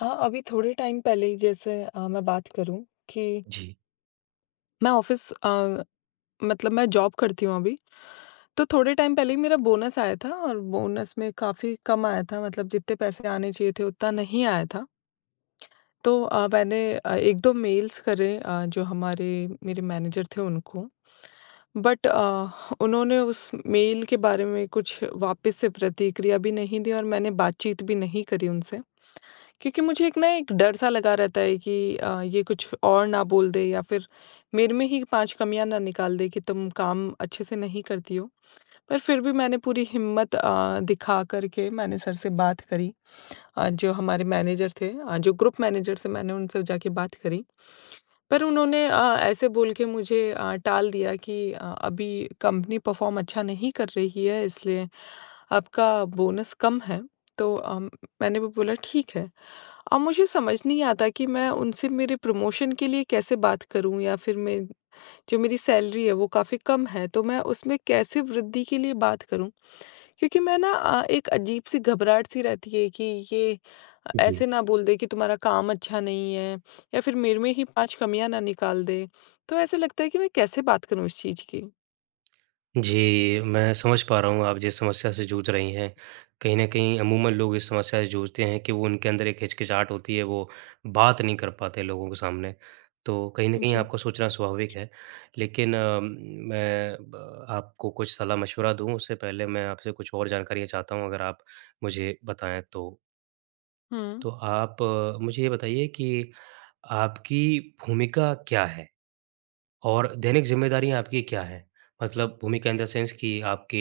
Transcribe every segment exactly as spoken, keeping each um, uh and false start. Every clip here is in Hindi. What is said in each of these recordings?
हाँ, अभी थोड़े टाइम पहले ही जैसे अ, मैं बात करूँ कि जी, मैं ऑफ़िस अ, मतलब मैं जॉब करती हूँ अभी। तो थोड़े टाइम पहले ही मेरा बोनस आया था और बोनस में काफ़ी कम आया था मतलब जितने पैसे आने चाहिए थे उतना नहीं आया था। तो अ, मैंने अ, एक दो मेल्स करे अ, जो हमारे मेरे मैनेजर थे उनको। बट अ, उन्होंने उस मेल के बारे में कुछ वापस से प्रतिक्रिया भी नहीं दी और मैंने बातचीत भी नहीं करी उनसे। क्योंकि मुझे एक ना एक डर सा लगा रहता है कि अ, ये कुछ और ना बोल दे या फिर मेरे में ही पाँच कमियाँ ना निकाल दे कि तुम काम अच्छे से नहीं करती हो। पर फिर भी मैंने पूरी हिम्मत अ, दिखा कर के मैंने सर से बात करी, अ, जो हमारे मैनेजर थे, अ, जो ग्रुप मैनेजर थे मैंने उनसे जाके बात करी। पर उन्होंने अ, ऐसे बोल के मुझे अ, टाल दिया कि अ, अभी कंपनी परफ़ॉर्म अच्छा नहीं कर रही है इसलिए आपका बोनस कम है। तो अम, मैंने भी बोला ठीक है। अब मुझे समझ नहीं आता कि मैं उनसे मेरे प्रमोशन के लिए कैसे बात करूं या फिर मैं जो मेरी सैलरी है वो काफ़ी कम है तो मैं उसमें कैसे वृद्धि के लिए बात करूं, क्योंकि मैं ना अ, एक अजीब सी घबराहट सी रहती है कि ये जी। ऐसे ना बोल दे कि तुम्हारा काम अच्छा नहीं है या फिर मेरे में ही पांच कमियां ना निकाल दे। तो ऐसे लगता है कि मैं कैसे बात करूं इस चीज़ की। जी, मैं समझ पा रहा हूँ आप जिस समस्या से जूझ रही हैं। कहीं न कहीं अमूमन लोग इस समस्या से जूझते हैं कि वो उनके अंदर एक हिचकिचाहट होती है, वो बात नहीं कर पाते लोगों के सामने। तो कहीं न कहीं जी। आपका सोचना स्वाभाविक है। लेकिन अ, मैं ब आपको कुछ सलाह-मशवरा दूँ उससे पहले मैं आपसे कुछ और जानकारियाँ चाहता हूँ अगर आप मुझे बताएँ तो। हम्म। तो आप अ, मुझे ये बताइए कि आपकी भूमिका क्या है? और दैनिक ज़िम्मेदारियाँ आपकी क्या हैं? मतलब भूमिका इन द सेंस कि आपके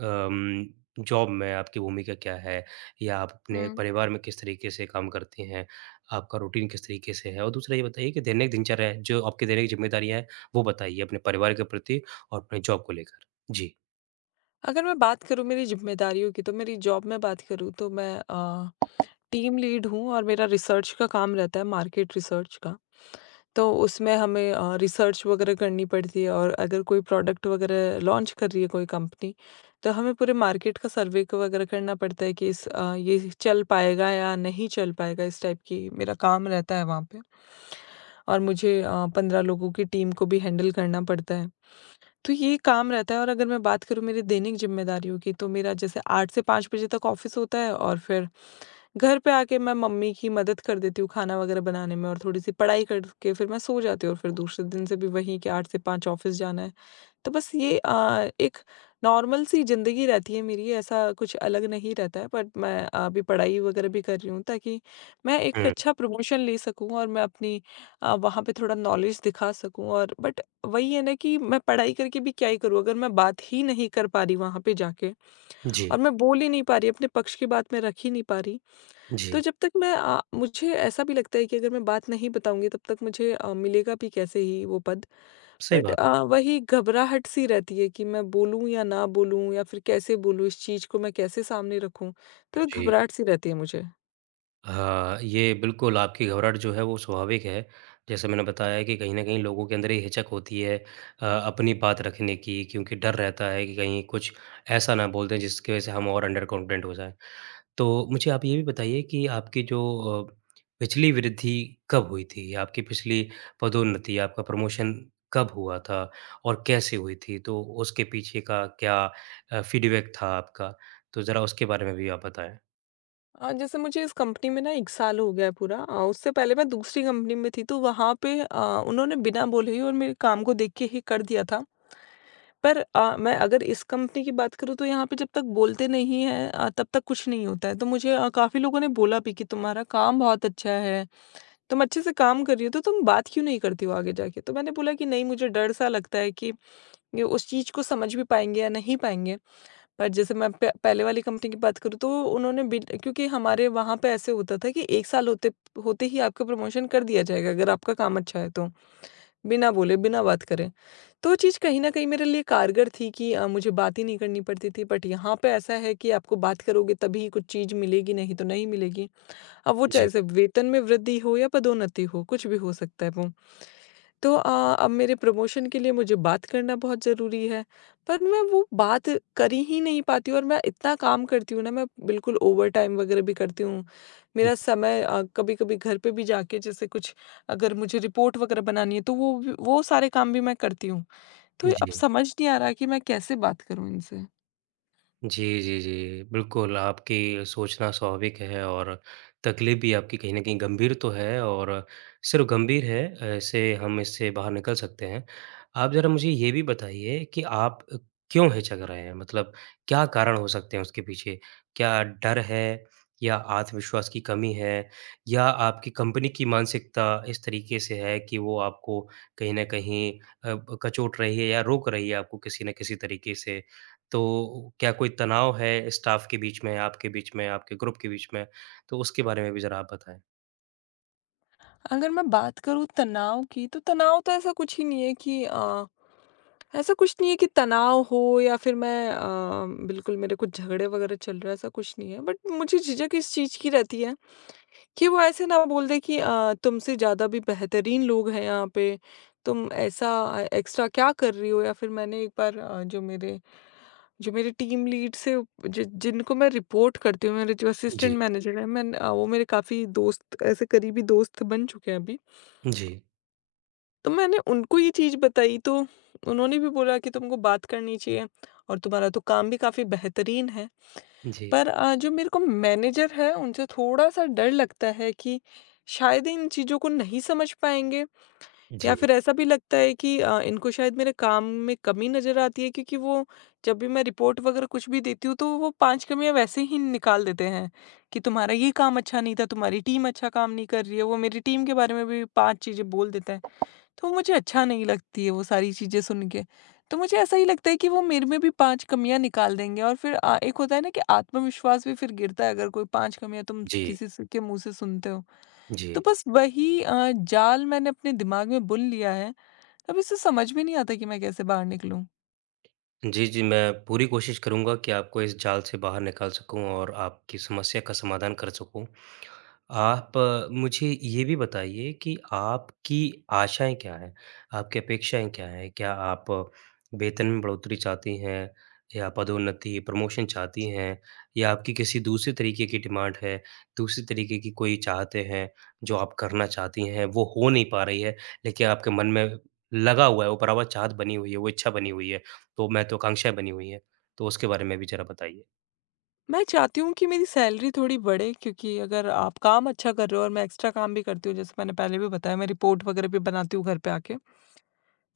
अम, जॉब में आपकी भूमिका क्या है? या आप अपने हम्म। परिवार में किस तरीके से काम करती हैं? आपका रूटीन किस तरीके से है? और दूसरा ये बताइए कि दैनिक दिनचर्या है, जो आपकी दैनिक ज़िम्मेदारियाँ हैं, वो बताइए अपने परिवार के प्रति और अपने जॉब को लेकर? जी। अगर मैं बात करूं मेरी जिम्मेदारियों की तो मेरी जॉब में बात करूं तो मैं टीम लीड हूँ और मेरा रिसर्च का काम रहता है, मार्केट रिसर्च का। तो उसमें हमें अ, रिसर्च वगैरह करनी पड़ती है और अगर कोई प्रोडक्ट वगैरह लॉन्च कर रही है कोई कंपनी, तो हमें पूरे मार्केट का सर्वे क वगैरह करना पड़ता है कि इस अ, ये चल पाएगा या नहीं चल पाएगा, इस टाइप की मेरा काम रहता है वहाँ पे। और मुझे अ, पंद्रह लोगों की टीम को भी हैंडल करना पड़ता है। तो ये काम रहता है और अगर मैं बात करूँ मेरी दैनिक जिम्मेदारियों की, तो मेरा जैसे आठ से पाँच बजे तक ऑफ़िस होता है और फिर घर पे आके मैं मम्मी की मदद कर देती हूँ खाना वगैरह बनाने में और थोड़ी-सी पढ़ाई करके फिर मैं सो जाती हूँ और फिर दूसरे दिन से भी वही कि आठ से पाँच ऑफ़िस जाना है। तो बस ये अ, एक नॉर्मल सी ज़िंदगी रहती है मेरी, ऐसा कुछ अलग नहीं रहता है। बट मैं आ, अभी पढ़ाई वगैरह भी कर रही हूँ ताकि मैं एक हुँ। अच्छा प्रमोशन ले सकूँ और मैं अपनी अ, वहाँ पे थोड़ा नॉलेज दिखा सकूँ। और बट वही है ना कि मैं पढ़ाई करके भी क्या ही करूँ? अगर मैं बात ही नहीं कर पा रही वहाँ पे जाके जी। और मैं बोल ही नहीं पा रही, अपने पक्ष की बात मैं रख ही नहीं पा रही, तो जी। जब तक मैं अ, मुझे ऐसा भी लगता है कि अगर मैं बात नहीं बताऊँगी तब तक मुझे अ, मिलेगा भी कैसे ही वो पद। सही बट बात है। अ, वही घबराहट सी रहती है कि मैं बोलूँ या ना बोलूँ या फिर कैसे बोलूँ, इस चीज़ को मैं कैसे सामने रखूँ? तो एक जी। घबराहट सी रहती है मुझे। हाँ, ये बिल्कुल आपकी घबराहट जो है वो स्वाभाविक है। जैसे मैंने बताया कि कहीं न कहीं लोगों के अंदर ये हिचक होती है अ, अपनी बात रखने की क्योंकि डर रहता है कि कहीं कुछ ऐसा ना बोल दें जिसकी वजह से हम और अंडर कॉन्फिडेंट हो जाएँ। तो मुझे आप ये भी बताइए कि आपकी जो अ, पिछली वृद्धि कब हुई थी? आपकी पिछली पदोन्नति, आपका प्रमोशन कब हुआ था और कैसे हुई थी? तो उसके पीछे का क्या अ, फीडबैक था आपका? तो ज़रा उसके बारे में भी आप बताएँ। अ, जैसे मुझे इस कंपनी में ना एक साल हो गया है पूरा, अ, उससे पहले मैं दूसरी कंपनी में थी तो वहाँ पे अ, उन्होंने बिना बोले ही और मेरे काम को देख के ही कर दिया था। पर अ, मैं अगर इस कंपनी की बात करूँ तो यहाँ पे जब तक बोलते नहीं हैं अ, तब तक कुछ नहीं होता है। तो मुझे अ, काफ़ी लोगों ने बोला भी कि तुम्हारा काम बहुत अच्छा है, तुम अच्छे से काम कर रही हो तो तुम बात क्यों नहीं करती हो आगे जाके? तो मैंने बोला कि नहीं मुझे डर सा लगता है कि ये उस चीज़ को समझ भी पाएँगे या नहीं पाएँगे। पर जैसे मैं प पहले वाली कंपनी की बात करूँ तो उन्होंने बिल क्योंकि हमारे वहाँ पे ऐसे होता था कि एक साल होते होते ही आपका प्रमोशन कर दिया जाएगा अगर आपका काम अच्छा है तो। बिना बोले, बिना बात करे। तो वो चीज़ कहीं न कहीं मेरे लिए कारगर थी कि अ, मुझे बात ही नहीं करनी पड़ती थी, बट यहाँ पे ऐसा है कि आपको बात करोगे तभी कुछ चीज़ मिलेगी, नहीं तो नहीं मिलेगी। अब वो चाहे जी। सिर्फ़ वेतन में वृद्धि हो या पदोन्नति हो, कुछ भी हो सकता है वो। तो अ, अब मेरे प्रमोशन के लिए मुझे बात करना बहुत ज़रूरी है, पर मैं वो बात कर ही नहीं पाती हूँ और मैं इतना काम करती हूँ ना, मैं बिल्कुल ओवरटाइम वगैरह भी करती हूँ। मेरा समय अ, कभी-कभी घर पे भी जाके जैसे कुछ अगर मुझे रिपोर्ट वगैरह बनानी है, तो वो भी- वो सारे काम भी मैं करती हूँ। तो अब जी। समझ नहीं आ रहा कि मैं कैसे बात करूँ इनसे? जी, जी, जी। बिल्कुल, आपकी सोचना स्वाभाविक है और तकलीफ़ भी आपकी कहीं न कहीं गंभीर तो है और सिर्फ़ गंभीर है, ऐसे हम इससे बाहर निकल सकते हैं। आप ज़रा मुझे ये भी बताइए कि आप अ, क्यों हिचक रहे हैं? मतलब क्या कारण हो सकते हैं उसके पीछे? क्या डर है या आत्मविश्वास की कमी है या आपकी कंपनी की मानसिकता इस तरीके से है कि वो आपको कहीं न कहीं अ, ब कचोट रही है या रोक रही है आपको किसी न किसी तरीके से? तो क्या कोई तनाव है स्टाफ के बीच में, आपके बीच में, आपके ग्रुप के बीच में? तो उसके बारे में भी ज़रा आप बताएँ। अगर मैं बात करूँ तनाव की, तो तनाव तो ऐसा कुछ ही नहीं है कि अ, ऐसा कुछ नहीं है कि तनाव हो या फिर मैं अ, बिल्कुल मेरे कुछ झगड़े वगैरह चल रहे हैं, ऐसा कुछ नहीं है। बट मुझे झिझक इस चीज़ की रहती है कि वो ऐसे ना बोल दे कि अ, तुमसे ज़्यादा भी बेहतरीन लोग हैं यहाँ पे, तुम ऐसा अ, एक्स्ट्रा क्या कर रही हो? या फिर मैंने एक बार अ, जो मेरे जो मेरे टीम लीड से, जि जिनको मैं रिपोर्ट करती हूँ, मेरे जो जी। असिस्टेंट मैनेजर हैं, मैं अ, वो मेरे काफ़ी दोस्त ऐसे करीबी दोस्त बन चुके हैं अभी। जी, तो मैंने उनको ये चीज़ बताई तो उन्होंने भी बोला कि तुमको बात करनी चाहिए और तुम्हारा तो काम भी काफ़ी बेहतरीन है। जी, पर अ, जो मेरे को मैनेजर है उनसे थोड़ा-सा डर लगता है कि शायद इन चीज़ों को नहीं समझ पाएँगे या जी, फिर ऐसा भी लगता है कि अ, इनको शायद मेरे काम में कमी नज़र आती है क्योंकि वो जब भी मैं रिपोर्ट वग़ैरह कुछ भी देती हूँ तो वो पाँच कमियाँ वैसे ही निकाल देते हैं कि तुम्हारा ये काम अच्छा नहीं था, तुम्हारी टीम अच्छा काम नहीं कर रही है। वो मेरी टीम के बारे में भी पाँच चीज़ें बोल देते हैं। तो मुझे अच्छा नहीं लगती है वो सारी चीज़ें सुन के। तो मुझे ऐसा ही लगता है कि वो मेरे में भी पाँच कमियाँ निकाल देंगे और फिर अ, एक होता है ना कि आत्मविश्वास भी फिर गिरता है अगर कोई पाँच कमियाँ तुम जी, किसी से के मुँह से सुनते हो। तो जी। बस वही अ, जाल मैंने अपने दिमाग में बुन लिया है, अब इससे समझ में नहीं आता कि मैं कैसे बाहर निकलूँ? जी, जी, मैं पूरी कोशिश करूँगा कि आपको इस जाल से बाहर निकाल सकूँ और आपकी समस्या का समाधान कर सकूँ। आप अ, मुझे ये भी बताइए कि आपकी आशाएँ क्या हैं? आपकी अपेक्षाएँ क्या हैं? क्या आप अ, वेतन में बढ़ोतरी चाहती हैं या पदोन्नति, प्रमोशन चाहती हैं या आपकी किसी दूसरे तरीके की डिमांड है, दूसरे तरीके की कोई चाहते हैं, जो आप करना चाहती हैं, वो हो नहीं पा रही है, लेकिन आपके मन में लगा हुआ है, वो बराबर चाहत बनी हुई है, वो इच्छा बनी हुई है, वो महत्वाकांक्षाएँ बनी हुई हैं। तो उसके बारे में भी ज़रा बताइए। मैं चाहती हूँ कि मेरी सैलरी थोड़ी बढ़े क्योंकि अगर आप काम अच्छा कर रहे हो और मैं एक्स्ट्रा काम भी करती हूँ, जैसे मैंने पहले भी बताया मैं रिपोर्ट वगैरह भी बनाती हूँ घर पे आके।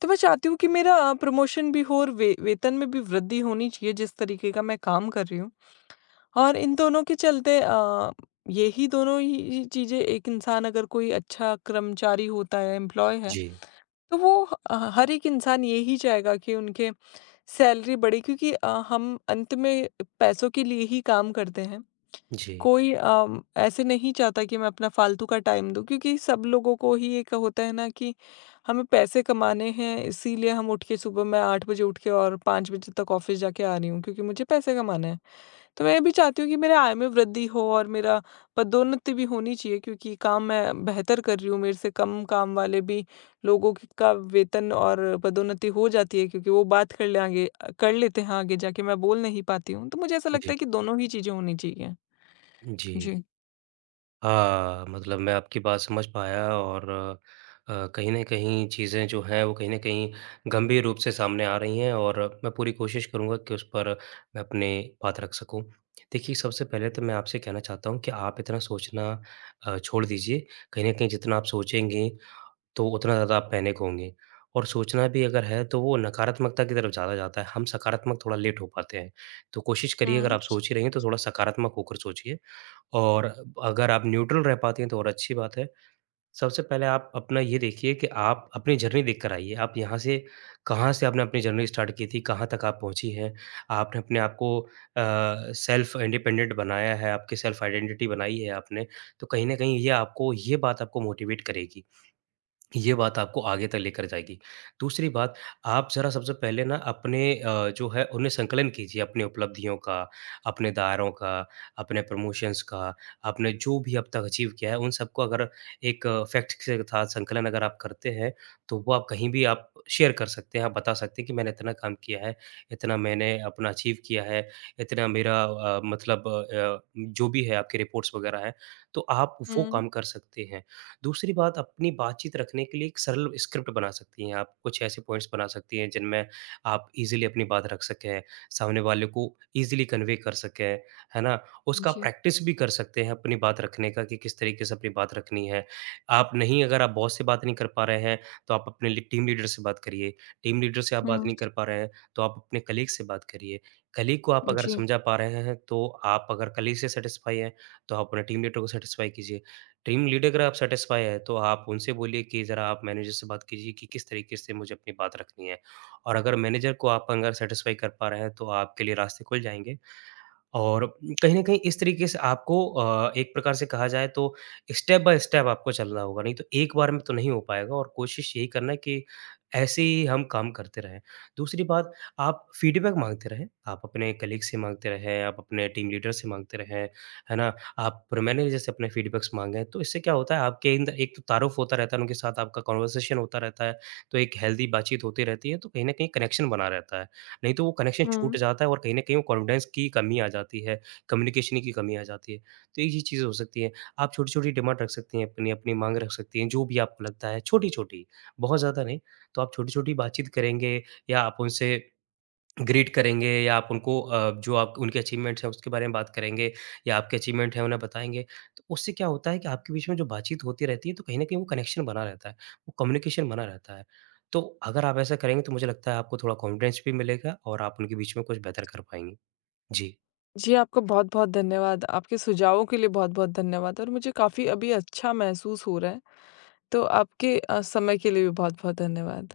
तो मैं चाहती हूँ कि मेरा अ, प्रमोशन भी हो और वे वेतन में भी वृद्धि होनी चाहिए जिस तरीके का मैं काम कर रही हूँ। और इन दोनों के चलते अ, यही दोनों ही ही चीज़ें, एक इंसान अगर कोई अच्छा कर्मचारी होता है, एम्प्लॉयी है, जी, तो वो अ, हर एक इंसान यही चाहेगा कि उनके सैलरी बढ़े क्योंकि अ, हम अंत में पैसों के लिए ही काम करते हैं। जी, कोई अम, ऐसे नहीं चाहता कि मैं अपना फालतू का टाइम दूँ क्योंकि सब लोगों को ही एक होता है ना कि हमें पैसे कमाने हैं, इसीलिए हम उठ के सुबह मैं आठ बजे उठ के और पाँच बजे तक ऑफिस जाके आ रही हूँ क्योंकि मुझे पैसे कमाने हैं। तो मैं ये भी चाहती हूँ कि मेरे आय में वृद्धि हो और मेरा पदोन्नति भी होनी चाहिए क्योंकि काम मैं बेहतर कर रही हूँ, मेरे से कम काम वाले भी लोगों की का वेतन और पदोन्नति हो जाती है क्योंकि वो बात कर ले आगे कर लेते हैं आगे जाके, मैं बोल नहीं पाती हूँ। तो मुझे ऐसा लगता जी, है कि दोनों ही चीज़ें होनी चाहिए। जी। जी। हाँ, मतलब मैं आपकी बात समझ पाया और अ, कहीं न कहीं चीज़ें जो हैं वो कहीं न कहीं गंभीर रूप से सामने आ रही हैं और मैं पूरी कोशिश करूँगा कि उस पर मैं अपनी बात रख सकूँ। देखिए, सबसे पहले तो मैं आपसे कहना चाहता हूँ कि आप इतना सोचना अ, छोड़ दीजिए। कहीं न कहीं जितना आप सोचेंगी तो उतना ज़्यादा आप पैनिक होंगी और सोचना भी अगर है तो वो नकारात्मकता की तरफ ज़्यादा जाता है। हम सकारात्मक थोड़ा लेट हो पाते हैं। तो कोशिश करिए अगर हुँ। आप सोच ही रही हैं तो थोड़ा सकारात्मक होकर सोचिए। और अगर आप न्यूट्रल रह पाती हैं तो और अच्छी बात है। सबसे पहले आप अपना ये देखिए कि आप अपनी जर्नी देख कर आइए। आप यहाँ से कहाँ से आपने अपनी जर्नी स्टार्ट की थी, कहाँ तक आप पहुँची हैं। आपने अपने आप को अ, सेल्फ इंडिपेंडेंट बनाया है, आपकी सेल्फ आइडेंटिटी बनाई है आपने, तो कहीं न कहीं ये आपको ये बात आपको मोटिवेट करेगी। ये बात आपको आगे तक लेकर जाएगी। दूसरी बात, आप ज़रा सबसे पहले ना अपने अ, जो है उन्हें संकलन कीजिए अपनी उपलब्धियों का, अपने दायरों का, अपने प्रमोशंस का, आपने जो भी अब तक अचीव किया है उन सबको अगर एक फैक्ट के साथ संकलन अगर आप करते हैं, तो वो आप कहीं भी आप शेयर कर सकते हैं, आप बता सकते हैं कि मैंने इतना काम किया है, इतना मैंने अपना अचीव किया है, इतना मेरा अ, मतलब अ, जो भी है आपकी रिपोर्ट्स वग़ैरह हैं, तो आप वो हुँ। काम कर सकते हैं। दूसरी बात अपनी बातचीत रखने के लिए एक सरल स्क्रिप्ट बना सकती हैं आप, कुछ ऐसे पॉइंट्स बना सकती हैं जिनमें आप ईज़िली अपनी बात रख सकें, सामने वाले को ईज़िली कन्वे कर सकें, है ना? उसका जी। प्रैक्टिस भी कर सकते हैं अपनी बात रखने का कि किस तरीके से अपनी बात रखनी है। आप नहीं अगर आप बॉस से बात नहीं कर पा रहे हैं, तो आप अपने लि टीम लीडर से बात करिए, टीम लीडर से आप बात हुँ। नहीं कर पा रहे हैं, तो आप अपने कलीग से बात करिए, कलीग को आप अगर जी। समझा पा रहे हैं, तो आप अगर कलीग से सैटिस्फाई हैं, तो आप अपने टीम लीडर को सैटिस्फाई कीजिए। टीम लीडर अगर आप सैटिस्फाई है, तो आप उनसे बोलिए कि ज़रा आप मैनेजर से बात कीजिए कि किस तरीके से मुझे अपनी बात रखनी है। और अगर मैनेजर को आप अगर सैटिस्फाई कर पा रहे हैं, तो आपके लिए रास्ते खुल जाएँगे। और कहीं न कहीं इस तरीके से आपको अ, एक प्रकार से कहा जाए तो स्टेप बाय स्टेप आपको चलना होगा, नहीं तो एक बार में तो नहीं हो पाएगा और कोशिश यही करना है कि ऐसे ही हम काम करते रहें। दूसरी बात आप फीडबैक माँगते रहें, आप अपने कलीग से माँगते रहें, आप अपने टीम लीडर से माँगते रहें, है ना? आप मैनेजर से अपने फीडबैक्स माँगे, तो इससे क्या होता है आपके अंदर एक तो तारुफ होता रहता है, उनके साथ आपका कन्वर्सेशन होता रहता है, तो एक हेल्दी बातचीत होती रहती है, तो कहीं न कहीं कनेक्शन बना रहता है। नहीं तो वो कनेक्शन छूट हुँ। जाता है और कहीं न कहीं वो कॉन्फिडेंस की कमी आ जाती है, कम्युनिकेशन की कमी आ जाती है। तो ये चीज़ें हो सकती हैं। आप छोटी-छोटी डिमांड रख सकती हैं अपनी, अपनी माँग रख सकती हैं, जो भी आपको लगता है छोटी-छोटी, बहुत ज़्यादा नहीं। तो आप छोटी-छोटी बातचीत करेंगे या आप उनसे ग्रीट करेंगे या आप उनको अ, जो आप उनके अचीवमेंट्स हैं उसके बारे में बात करेंगे या आपके अचीवमेंट हैं उन्हें बताएँगे। तो उससे क्या होता है कि आपके बीच में जो बातचीत होती रहती है तो कहीं न कहीं वो कनेक्शन बना रहता है, वो कम्युनिकेशन बना रहता है। तो अगर आप ऐसा करेंगे तो मुझे लगता है आपको थोड़ा कॉन्फिडेंस भी मिलेगा और आप उनके बीच में कुछ बेहतर कर पाएँगे। जी। जी, आपका बहुत-बहुत धन्यवाद। आपके सुझावों के लिए बहुत-बहुत धन्यवाद और मुझे काफ़ी अभी अच्छा महसूस हो रहा है। तो आपके अ, समय के लिए भी बहुत-बहुत धन्यवाद।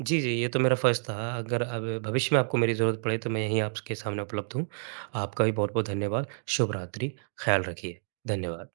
जी, जी, ये तो मेरा फ़र्ज़ था। अगर अब भविष्य में आपको मेरी ज़रूरत पड़े तो मैं यहीं आपके सामने उपलब्ध हूँ। आपका भी बहुत-बहुत धन्यवाद। शुभ रात्रि, ख़्याल रखिए। धन्यवाद।